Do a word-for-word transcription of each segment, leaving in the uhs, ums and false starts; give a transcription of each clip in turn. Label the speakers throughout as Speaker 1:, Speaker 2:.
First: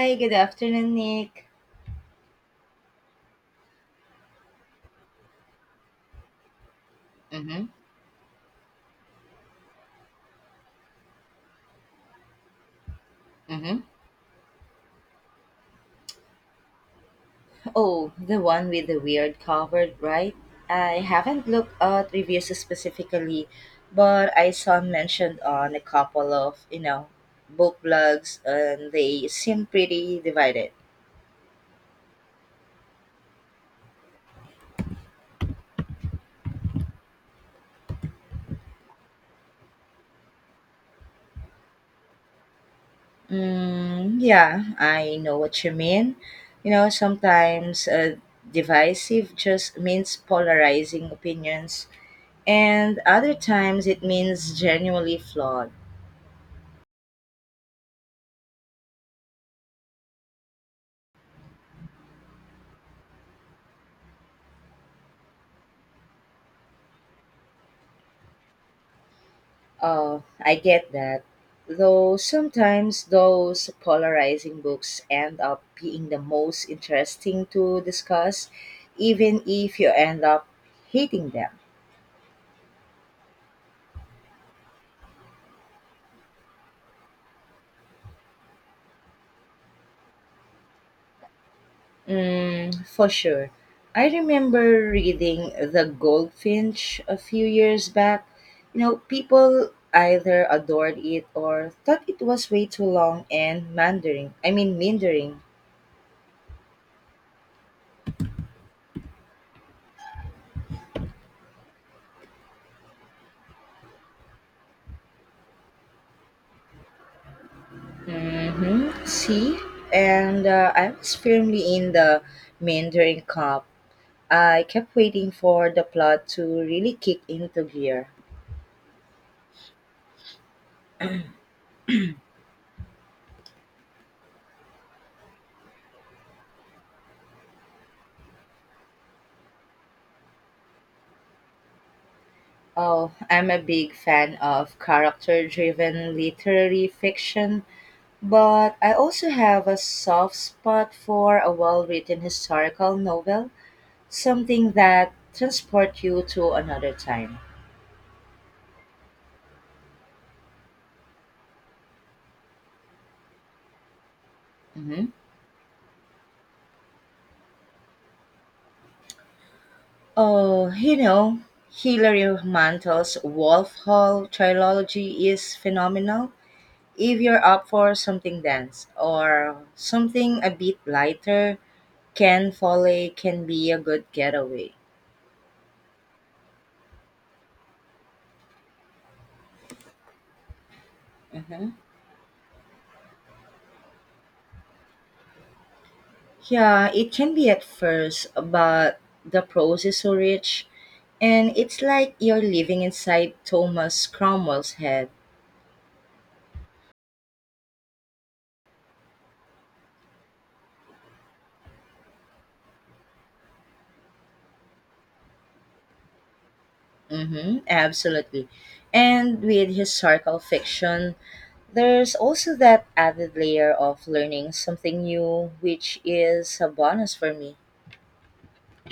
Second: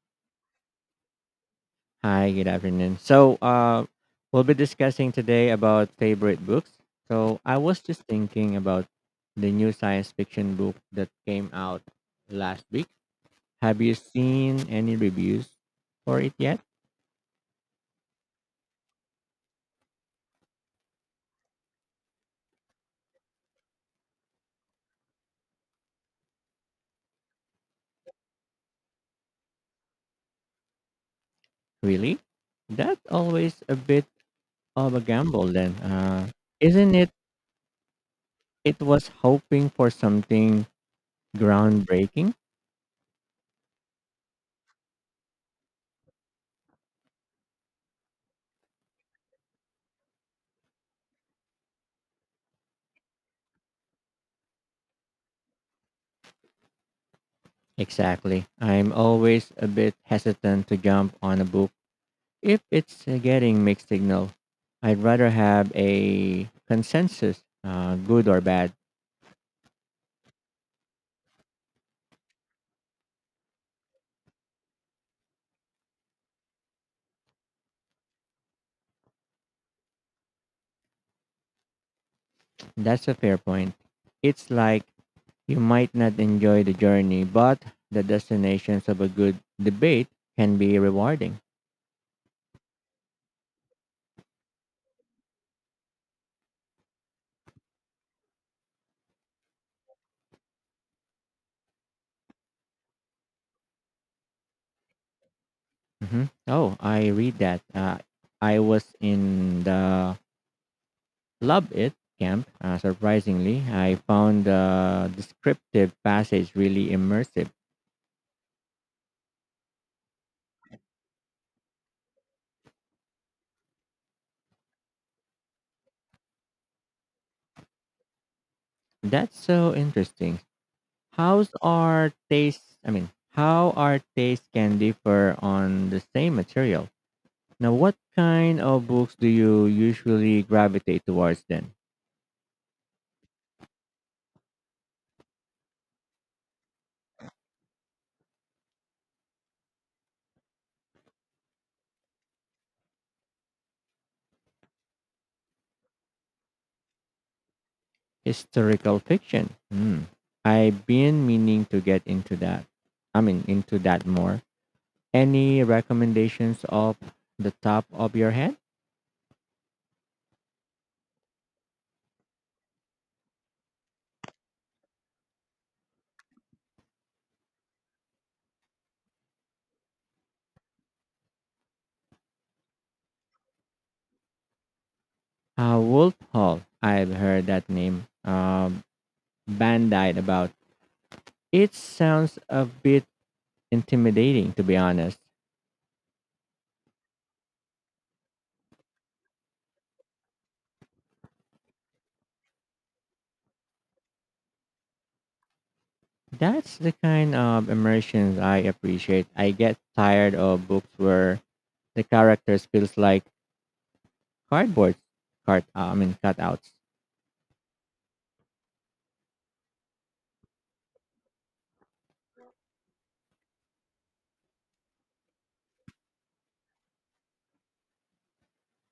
Speaker 1: Hi, good afternoon, Nick.
Speaker 2: Hi, good afternoon. So, uh, we'll be discussing today about favorite books. So, I
Speaker 1: Mm-hmm.
Speaker 2: was just thinking about the new science fiction book that came out last week.
Speaker 1: Mm-hmm.
Speaker 2: Have you seen any reviews for it yet?
Speaker 1: Oh, the one with the weird cover, right? I haven't looked at reviews specifically, but I saw mentioned on a couple of, you know, book blogs and they seem pretty divided.
Speaker 2: Really? That's always a bit of a gamble, then. Uh, isn't it? It was hoping for something groundbreaking.
Speaker 1: Mm, yeah, I know what you mean. You know, sometimes uh, divisive just means polarizing opinions, and other times it means genuinely flawed.
Speaker 2: Exactly. I'm always a bit hesitant to jump on a book if it's uh, getting mixed signal. I'd rather have a consensus, uh, good or bad.
Speaker 1: Oh, I get that. Though sometimes those polarizing books end up being the most interesting to discuss, even if you end up hating them.
Speaker 2: That's a fair point. It's like you might not enjoy the journey, but the destinations of a good debate can be rewarding.
Speaker 1: Mm, for sure. I remember reading The Goldfinch a few years back. You know, people either adored it or thought it was way too long and mandering. I mean, mindering.
Speaker 2: hmm Oh, I read that. Uh, I was in the Love It camp. Uh, surprisingly, I found the descriptive passage really immersive.
Speaker 1: Hmm. See, and uh, I was firmly in the Mandarin Cup. I kept waiting for the plot to really kick into gear.
Speaker 2: That's so interesting. How's are taste I mean, how our tastes can differ on the same material. Now what kind of books do you usually gravitate towards then?
Speaker 1: Oh, I'm a big fan of character driven literary fiction, but I also have a soft spot for a well written historical novel, something that transports you to another time.
Speaker 2: Historical fiction. Hmm. I've been meaning to get into that. I mean into that more.
Speaker 1: Mhm.
Speaker 2: Any recommendations off the top of your head?
Speaker 1: Oh, you know, Hilary Mantel's Wolf Hall trilogy is phenomenal. If you're up for something dense or something a bit lighter, Ken Foley can be a good getaway.
Speaker 2: Uh, Wolf Hall. I've heard that name. Um, Bandite about.
Speaker 1: Hmm.
Speaker 2: It sounds a bit intimidating to be honest.
Speaker 1: Yeah, it can be at first, but the prose is so rich, and it's like you're living inside Thomas Cromwell's head.
Speaker 2: That's the kind of immersion I appreciate. I get tired of books where the characters feels like cardboard card uh, I mean cutouts.
Speaker 1: Mm-hmm, absolutely. And with historical fiction, there's also that added layer of learning something new, which is a bonus for me.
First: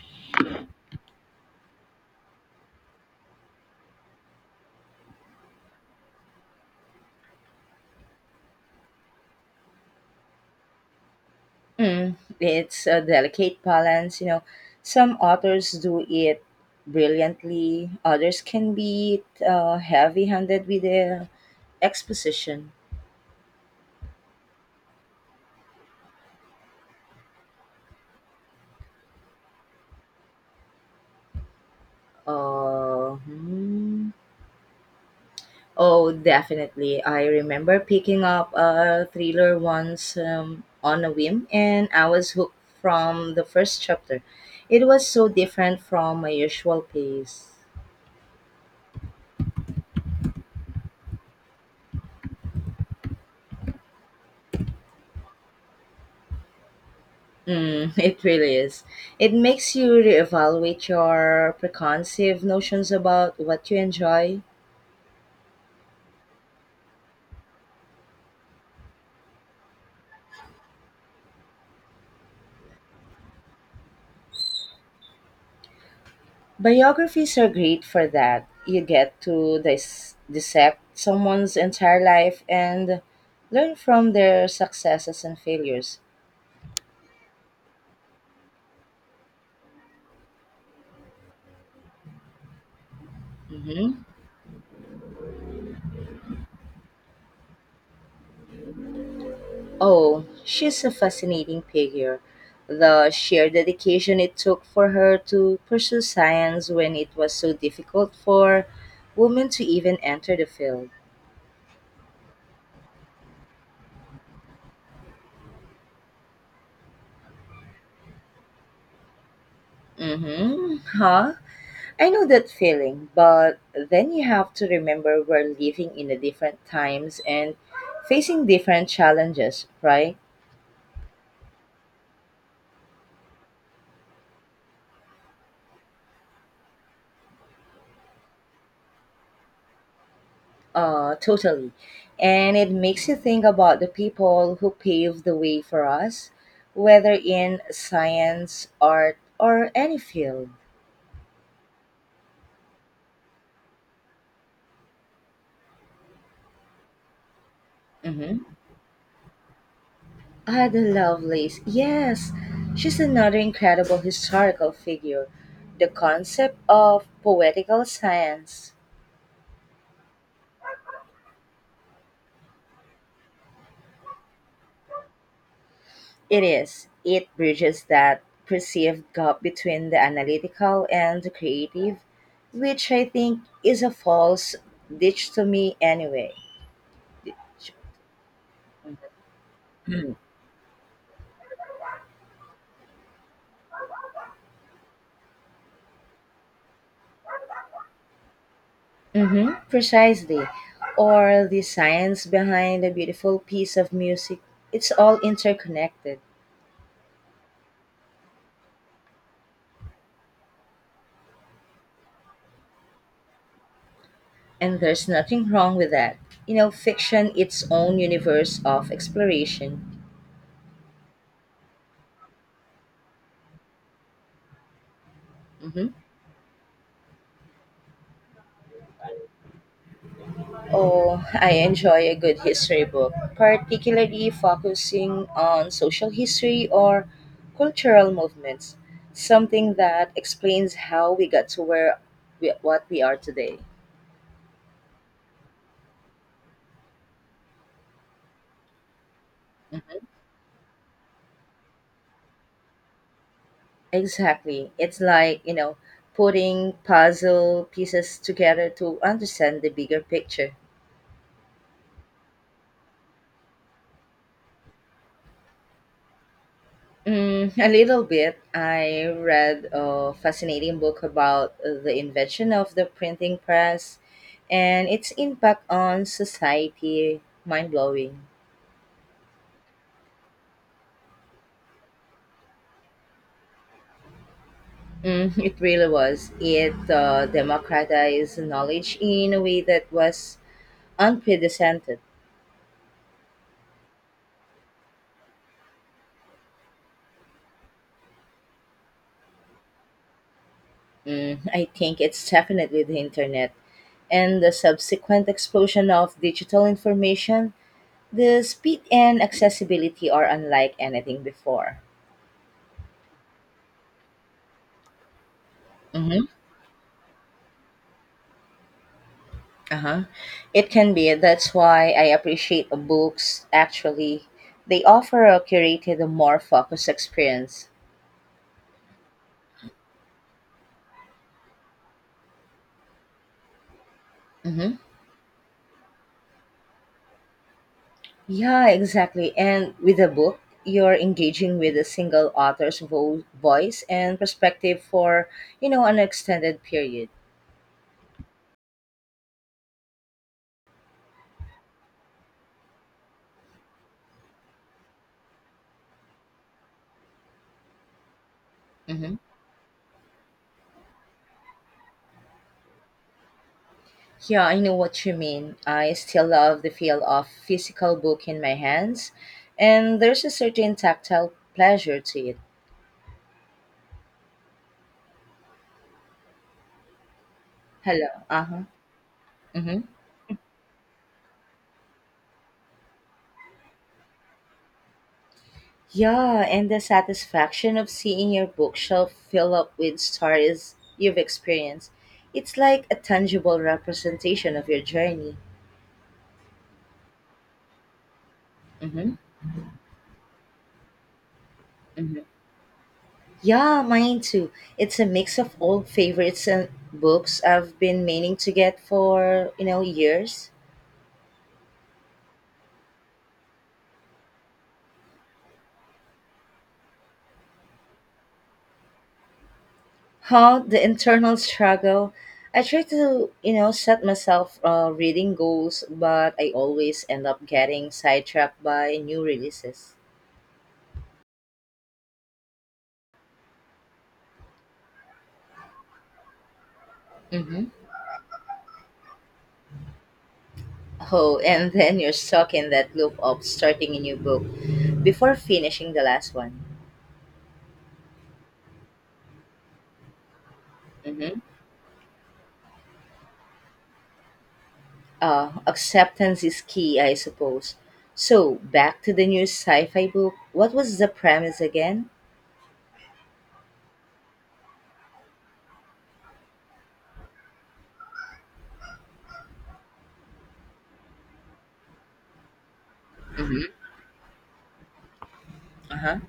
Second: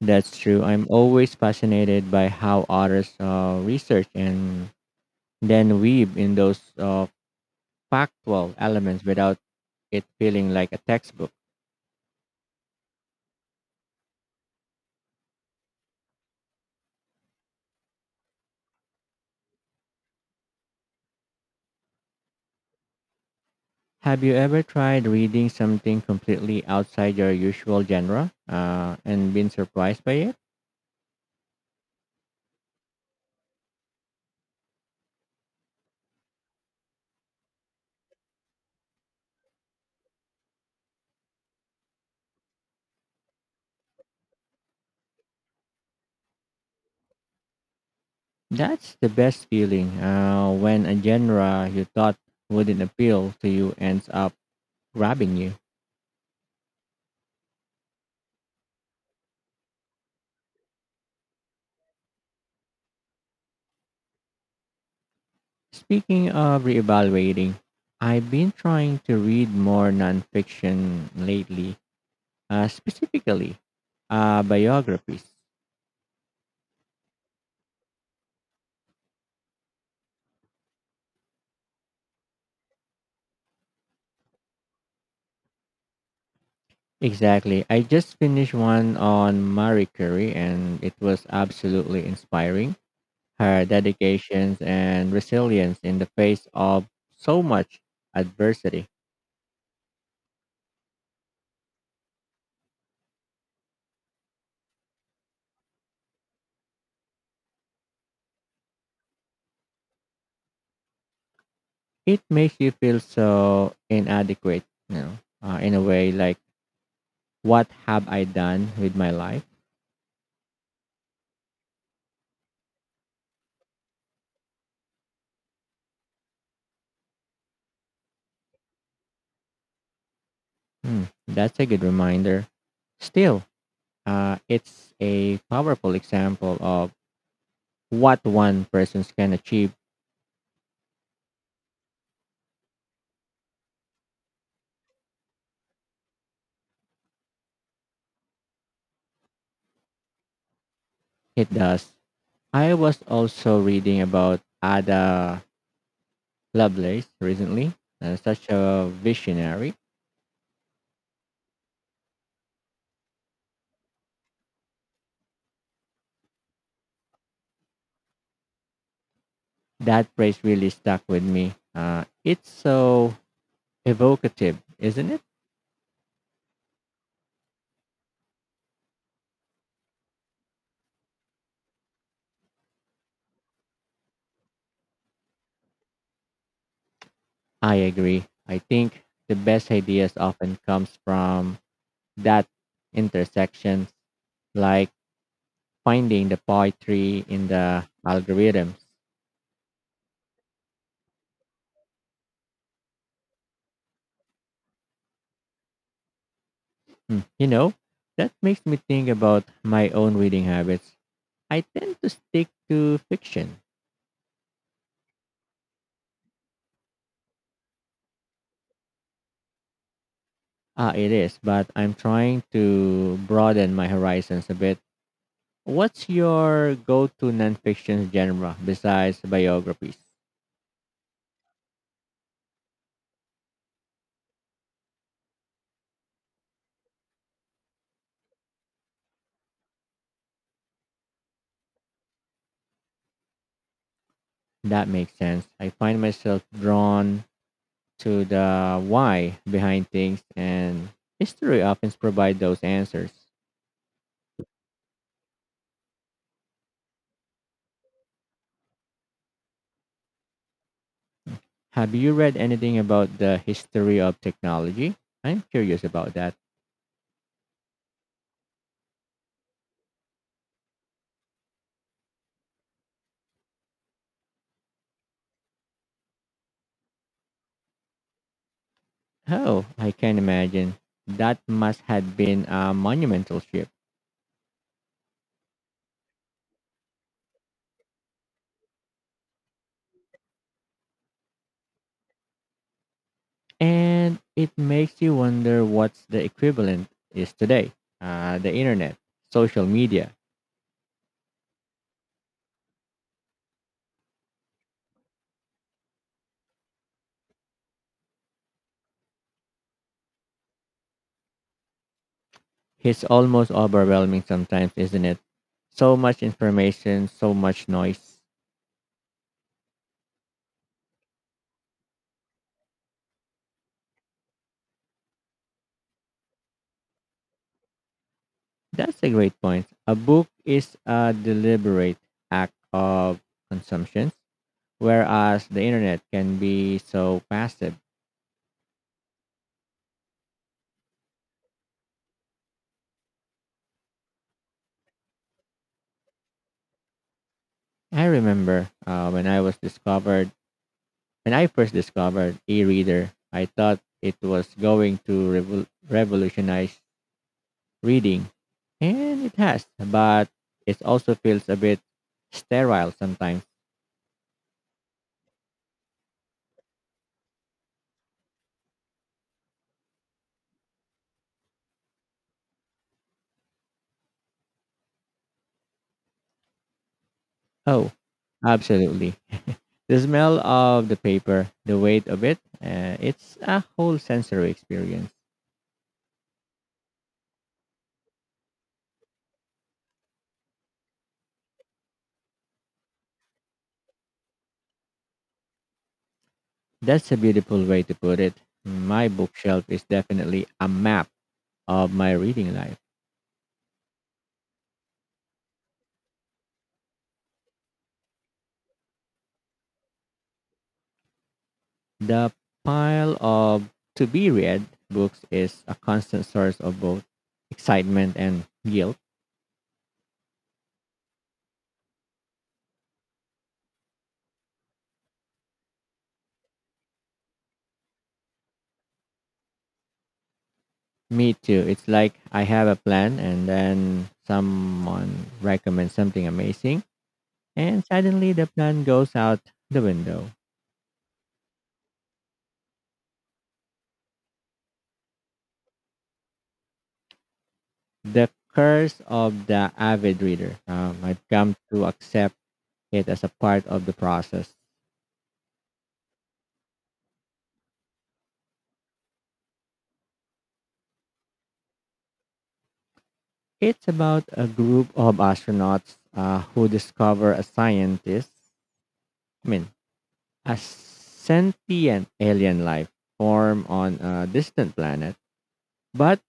Speaker 2: That's true. I'm always fascinated by how authors uh, research and then weave in those uh, factual elements without it feeling like a textbook.
Speaker 1: Mm, it's a delicate balance, you know. Some authors do it brilliantly, others can be uh, heavy handed with the exposition.
Speaker 2: Have you ever tried reading something completely outside your usual genre uh, and been surprised by it?
Speaker 1: Uh, hmm. Oh, definitely. I remember picking up a thriller once um, on a whim, and I was hooked from the first chapter. It was so different from my usual pace.
Speaker 2: That's the best feeling uh, when a genre you thought wouldn't appeal to you ends up grabbing you.
Speaker 1: Mm, it really is. It makes you reevaluate your preconceived notions about what you enjoy.
Speaker 2: Speaking of reevaluating, I've been trying to read more nonfiction lately, uh, specifically uh, biographies.
Speaker 1: Biographies are great for that. You get to dis- dissect someone's entire life and learn from their successes and failures.
Speaker 2: Exactly. I just finished one on Marie Curie and it was absolutely inspiring. Her
Speaker 1: Mhm.
Speaker 2: dedications and resilience in the face of so much adversity.
Speaker 1: Oh, she's a fascinating figure. The sheer dedication it took for her to pursue science when it was so difficult for women to even enter the field.
Speaker 2: It makes you feel so inadequate, you know, uh, in a way, like, what have I done with my life?
Speaker 1: Mm-hmm. Huh? I know that feeling, but then you have to remember we're living in a different times and facing different challenges, right?
Speaker 2: Hmm, that's a good reminder. Still, uh, it's a powerful example of what one person can achieve.
Speaker 1: Uh, totally. And it makes you think about the people who paved the way for us, whether in science, art, or any field.
Speaker 2: It does. I was also reading about Ada Lovelace recently, uh,
Speaker 1: Mm-hmm.
Speaker 2: such a visionary.
Speaker 1: Ada Lovelace, yes, she's another incredible historical figure. The concept of poetical science.
Speaker 2: That phrase really stuck with me. Uh, it's so evocative, isn't it?
Speaker 1: It is. It bridges that perceived gap between the analytical and the creative, which I think is a false dichotomy anyway.
Speaker 2: I agree. I think the best ideas often comes from that intersection, like finding the poetry in the algorithms.
Speaker 1: Hmm, precisely. Or the science behind a beautiful piece of music. It's all interconnected,
Speaker 2: Hmm. You know, that makes me think about my own reading habits. I tend to stick to fiction.
Speaker 1: and there's nothing wrong with that. You know, fiction, its own universe of exploration.
Speaker 2: Ah, it is, but I'm trying to broaden my horizons a bit.
Speaker 1: Hmm.
Speaker 2: What's your go-to nonfiction genre besides biographies?
Speaker 1: Oh, I enjoy a good history book, particularly focusing on social history or cultural movements, something that explains how we got to where we, what we are today.
Speaker 2: That makes sense. I find myself drawn to the why behind
Speaker 1: Mm-hmm.
Speaker 2: things, and history often provides those answers.
Speaker 1: Exactly. It's like, you know, putting puzzle pieces together to understand the bigger picture.
Speaker 2: Have you read anything about the history of technology? I'm curious about that.
Speaker 1: Mm, a little bit. I read a fascinating book about uh, the invention of the printing press and its impact on society. Mind blowing.
Speaker 2: Oh, I can imagine. That must have been a monumental shift.
Speaker 1: Mm, it really was. It uh, democratized knowledge in a way that was unprecedented.
Speaker 2: And it makes you wonder what's the equivalent is today. Uh, the internet, social media.
Speaker 1: Mm, I think it's definitely the internet and the subsequent explosion of digital information, the speed and accessibility are unlike anything before.
Speaker 2: It's almost overwhelming sometimes, isn't it? So much
Speaker 1: Mm-hmm.
Speaker 2: information, so much noise.
Speaker 1: Uh-huh. It can be. That's why I appreciate books. Actually, they offer a curated, more focused experience.
Speaker 2: That's a great point. A book is a deliberate act of consumption,
Speaker 1: Mm-hmm.
Speaker 2: whereas the internet can be so passive.
Speaker 1: Yeah, exactly. And with a book, you're engaging with a single author's vo- voice and perspective for you know an extended period.
Speaker 2: I remember uh, when I was discovered, when I first discovered e-reader, I thought it was going to revol- revolutionize reading, and it has, but it also feels a bit sterile sometimes.
Speaker 1: Yeah, I know what you mean. I still love the feel of physical book in my hands, and there's a certain tactile pleasure to it.
Speaker 2: Oh,
Speaker 1: Hello. Uh-huh.
Speaker 2: absolutely.
Speaker 1: Mm-hmm.
Speaker 2: The smell of the paper, the weight of it, uh, it's a whole sensory experience.
Speaker 1: Yeah, and the satisfaction of seeing your bookshelf fill up with stories you've experienced. It's like a tangible representation of your journey.
Speaker 2: That's a beautiful way to put it. My
Speaker 1: Mm-hmm.
Speaker 2: bookshelf is definitely a map of my
Speaker 1: Mm-hmm.
Speaker 2: reading life.
Speaker 1: Yeah, mine too. It's a mix of old favorites and books I've been meaning to get for, you know, years.
Speaker 2: The pile of to be read books is a constant source of both excitement and guilt.
Speaker 1: How the internal struggle. I try to, you know, set myself uh, reading goals, but I always end up getting sidetracked by new releases.
Speaker 2: Me too. It's like I have a plan and then someone recommends something amazing
Speaker 1: Hmm.
Speaker 2: and suddenly the plan goes out the window.
Speaker 1: Oh, and then you're stuck in that loop of starting a new book before finishing the last one.
Speaker 2: The curse of the avid reader. Um, I've
Speaker 1: Hmm.
Speaker 2: come to accept it as a part of the process.
Speaker 1: Uh, acceptance is key, I suppose. So back to the new sci-fi book, what was the premise again?
Speaker 2: It's about a group of astronauts uh, who discover a scientist, I mean, a sentient alien life
Speaker 1: Hmm.
Speaker 2: form on a distant planet.
Speaker 1: Uh-huh.
Speaker 2: But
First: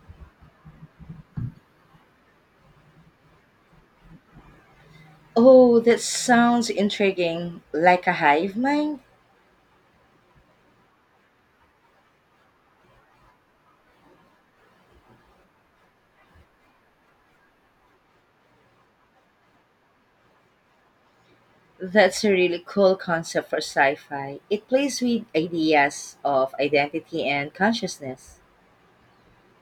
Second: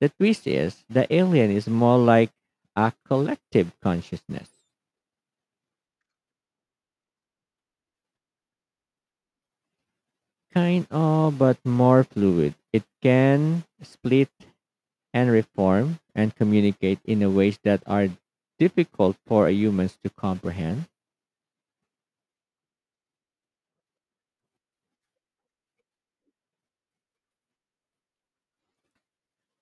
Speaker 2: the twist is the alien is more like a collective consciousness,
Speaker 1: Oh, that sounds intriguing, like a hive mind.
Speaker 2: kind of, but more fluid. It can split and reform and communicate in a ways that are difficult for humans to comprehend.
Speaker 1: That's a really cool concept for sci fi. It plays with ideas of identity and consciousness.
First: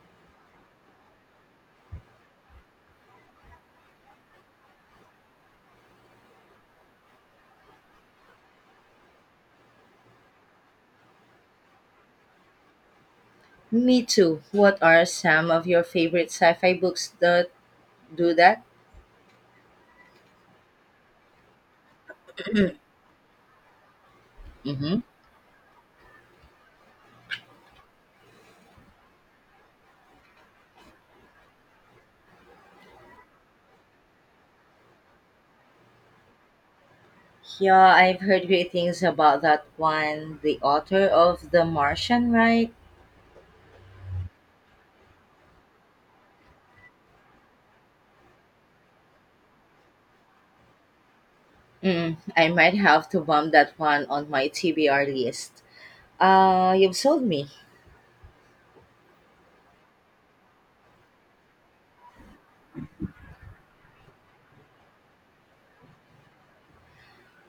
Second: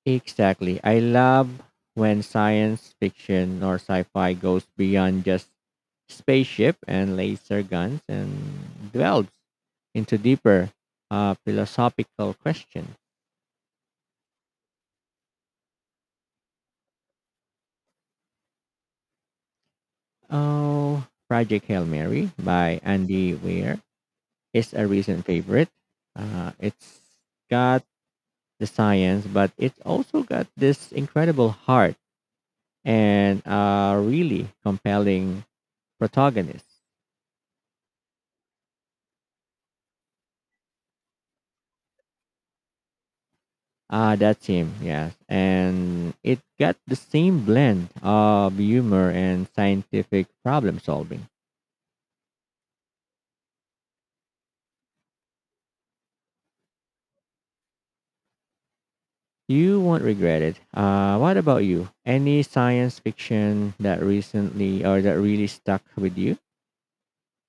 Speaker 2: Exactly. I love when science fiction or sci-fi goes beyond just spaceship and laser guns and delves into deeper uh, philosophical questions.
Speaker 1: Me too. What are some of your favorite sci fi books that do that?
Speaker 2: Oh, Project Hail Mary by Andy Weir is a
Speaker 1: Hmm.
Speaker 2: recent favorite. Uh, it's got the science, but it's also got this incredible heart and a really compelling protagonist.
Speaker 1: Yeah, I've heard great things about that one. The author of The Martian, right?
Speaker 2: Ah, that's him, yes. And it got the same blend of humor and scientific problem solving.
Speaker 1: Mm, I might have to bump that one on my T B R list. Uh, you've sold me.
Speaker 2: You won't regret it. Uh, what about you? Any science fiction that recently or that really stuck with you?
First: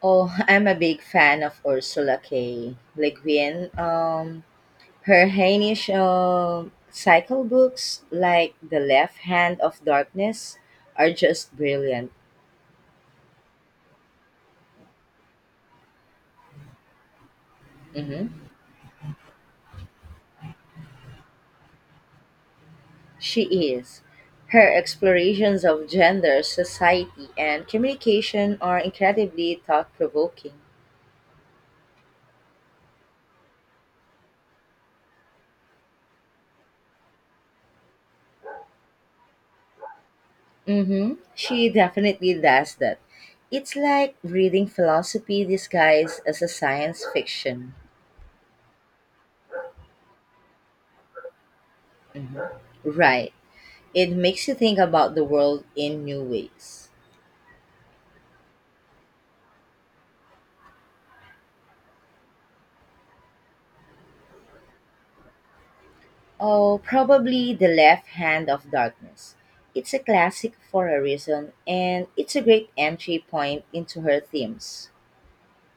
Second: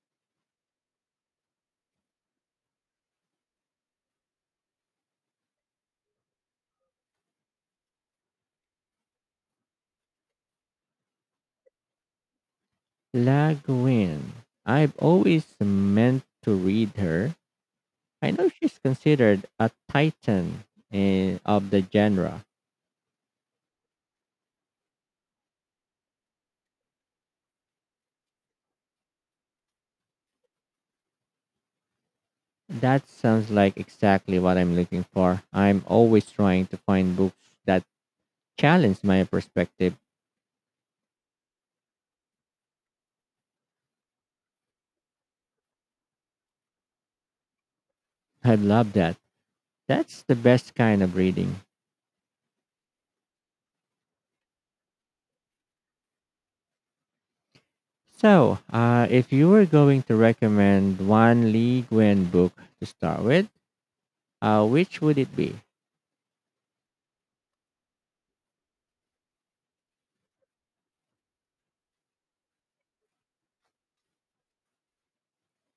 Speaker 1: Oh, I'm a big fan of Ursula K. Le Guin. Um, Her Heinisch um, cycle books, like The Left Hand of Darkness, are just brilliant.
Speaker 2: La Guin. I've always meant to read her. I
Speaker 1: Mhm.
Speaker 2: know she's considered a titan in, of the genre.
Speaker 1: She is. Her explorations of gender, society, and communication are incredibly thought provoking.
Speaker 2: That sounds like exactly what I'm looking for. I'm always trying to find books that challenge my perspective.
Speaker 1: Mm-hmm. She definitely does that. It's like reading philosophy disguised as a science fiction.
Speaker 2: I love that. That's the best kind of reading.
Speaker 1: Mhm. Right. It makes you think about the world in new ways.
Speaker 2: So, uh, if you were going to recommend one Lee Gwen book to start with, uh, which would it be?
Speaker 1: Oh, probably The Left Hand of Darkness. It's a classic for a reason, and it's a great entry point into her themes.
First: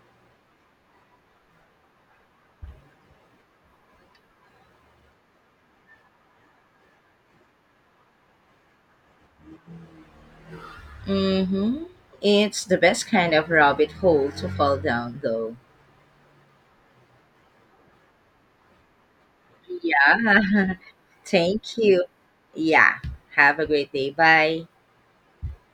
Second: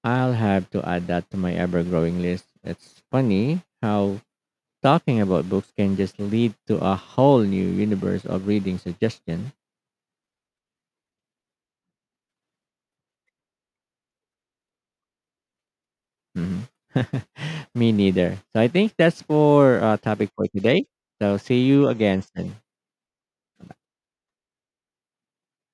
Speaker 2: I'll have to add that to my ever growing list. It's funny how talking about books can just lead to a whole new universe of reading suggestions.
Speaker 1: Mm-hmm. It's the best kind of rabbit hole to fall down, though.
Speaker 2: Mhm. Me neither. So I think that's for uh, topic for
Speaker 1: Yeah.
Speaker 2: today. So see
Speaker 1: Thank
Speaker 2: you
Speaker 1: you.
Speaker 2: again soon.
Speaker 1: Yeah. Have a great day. Bye.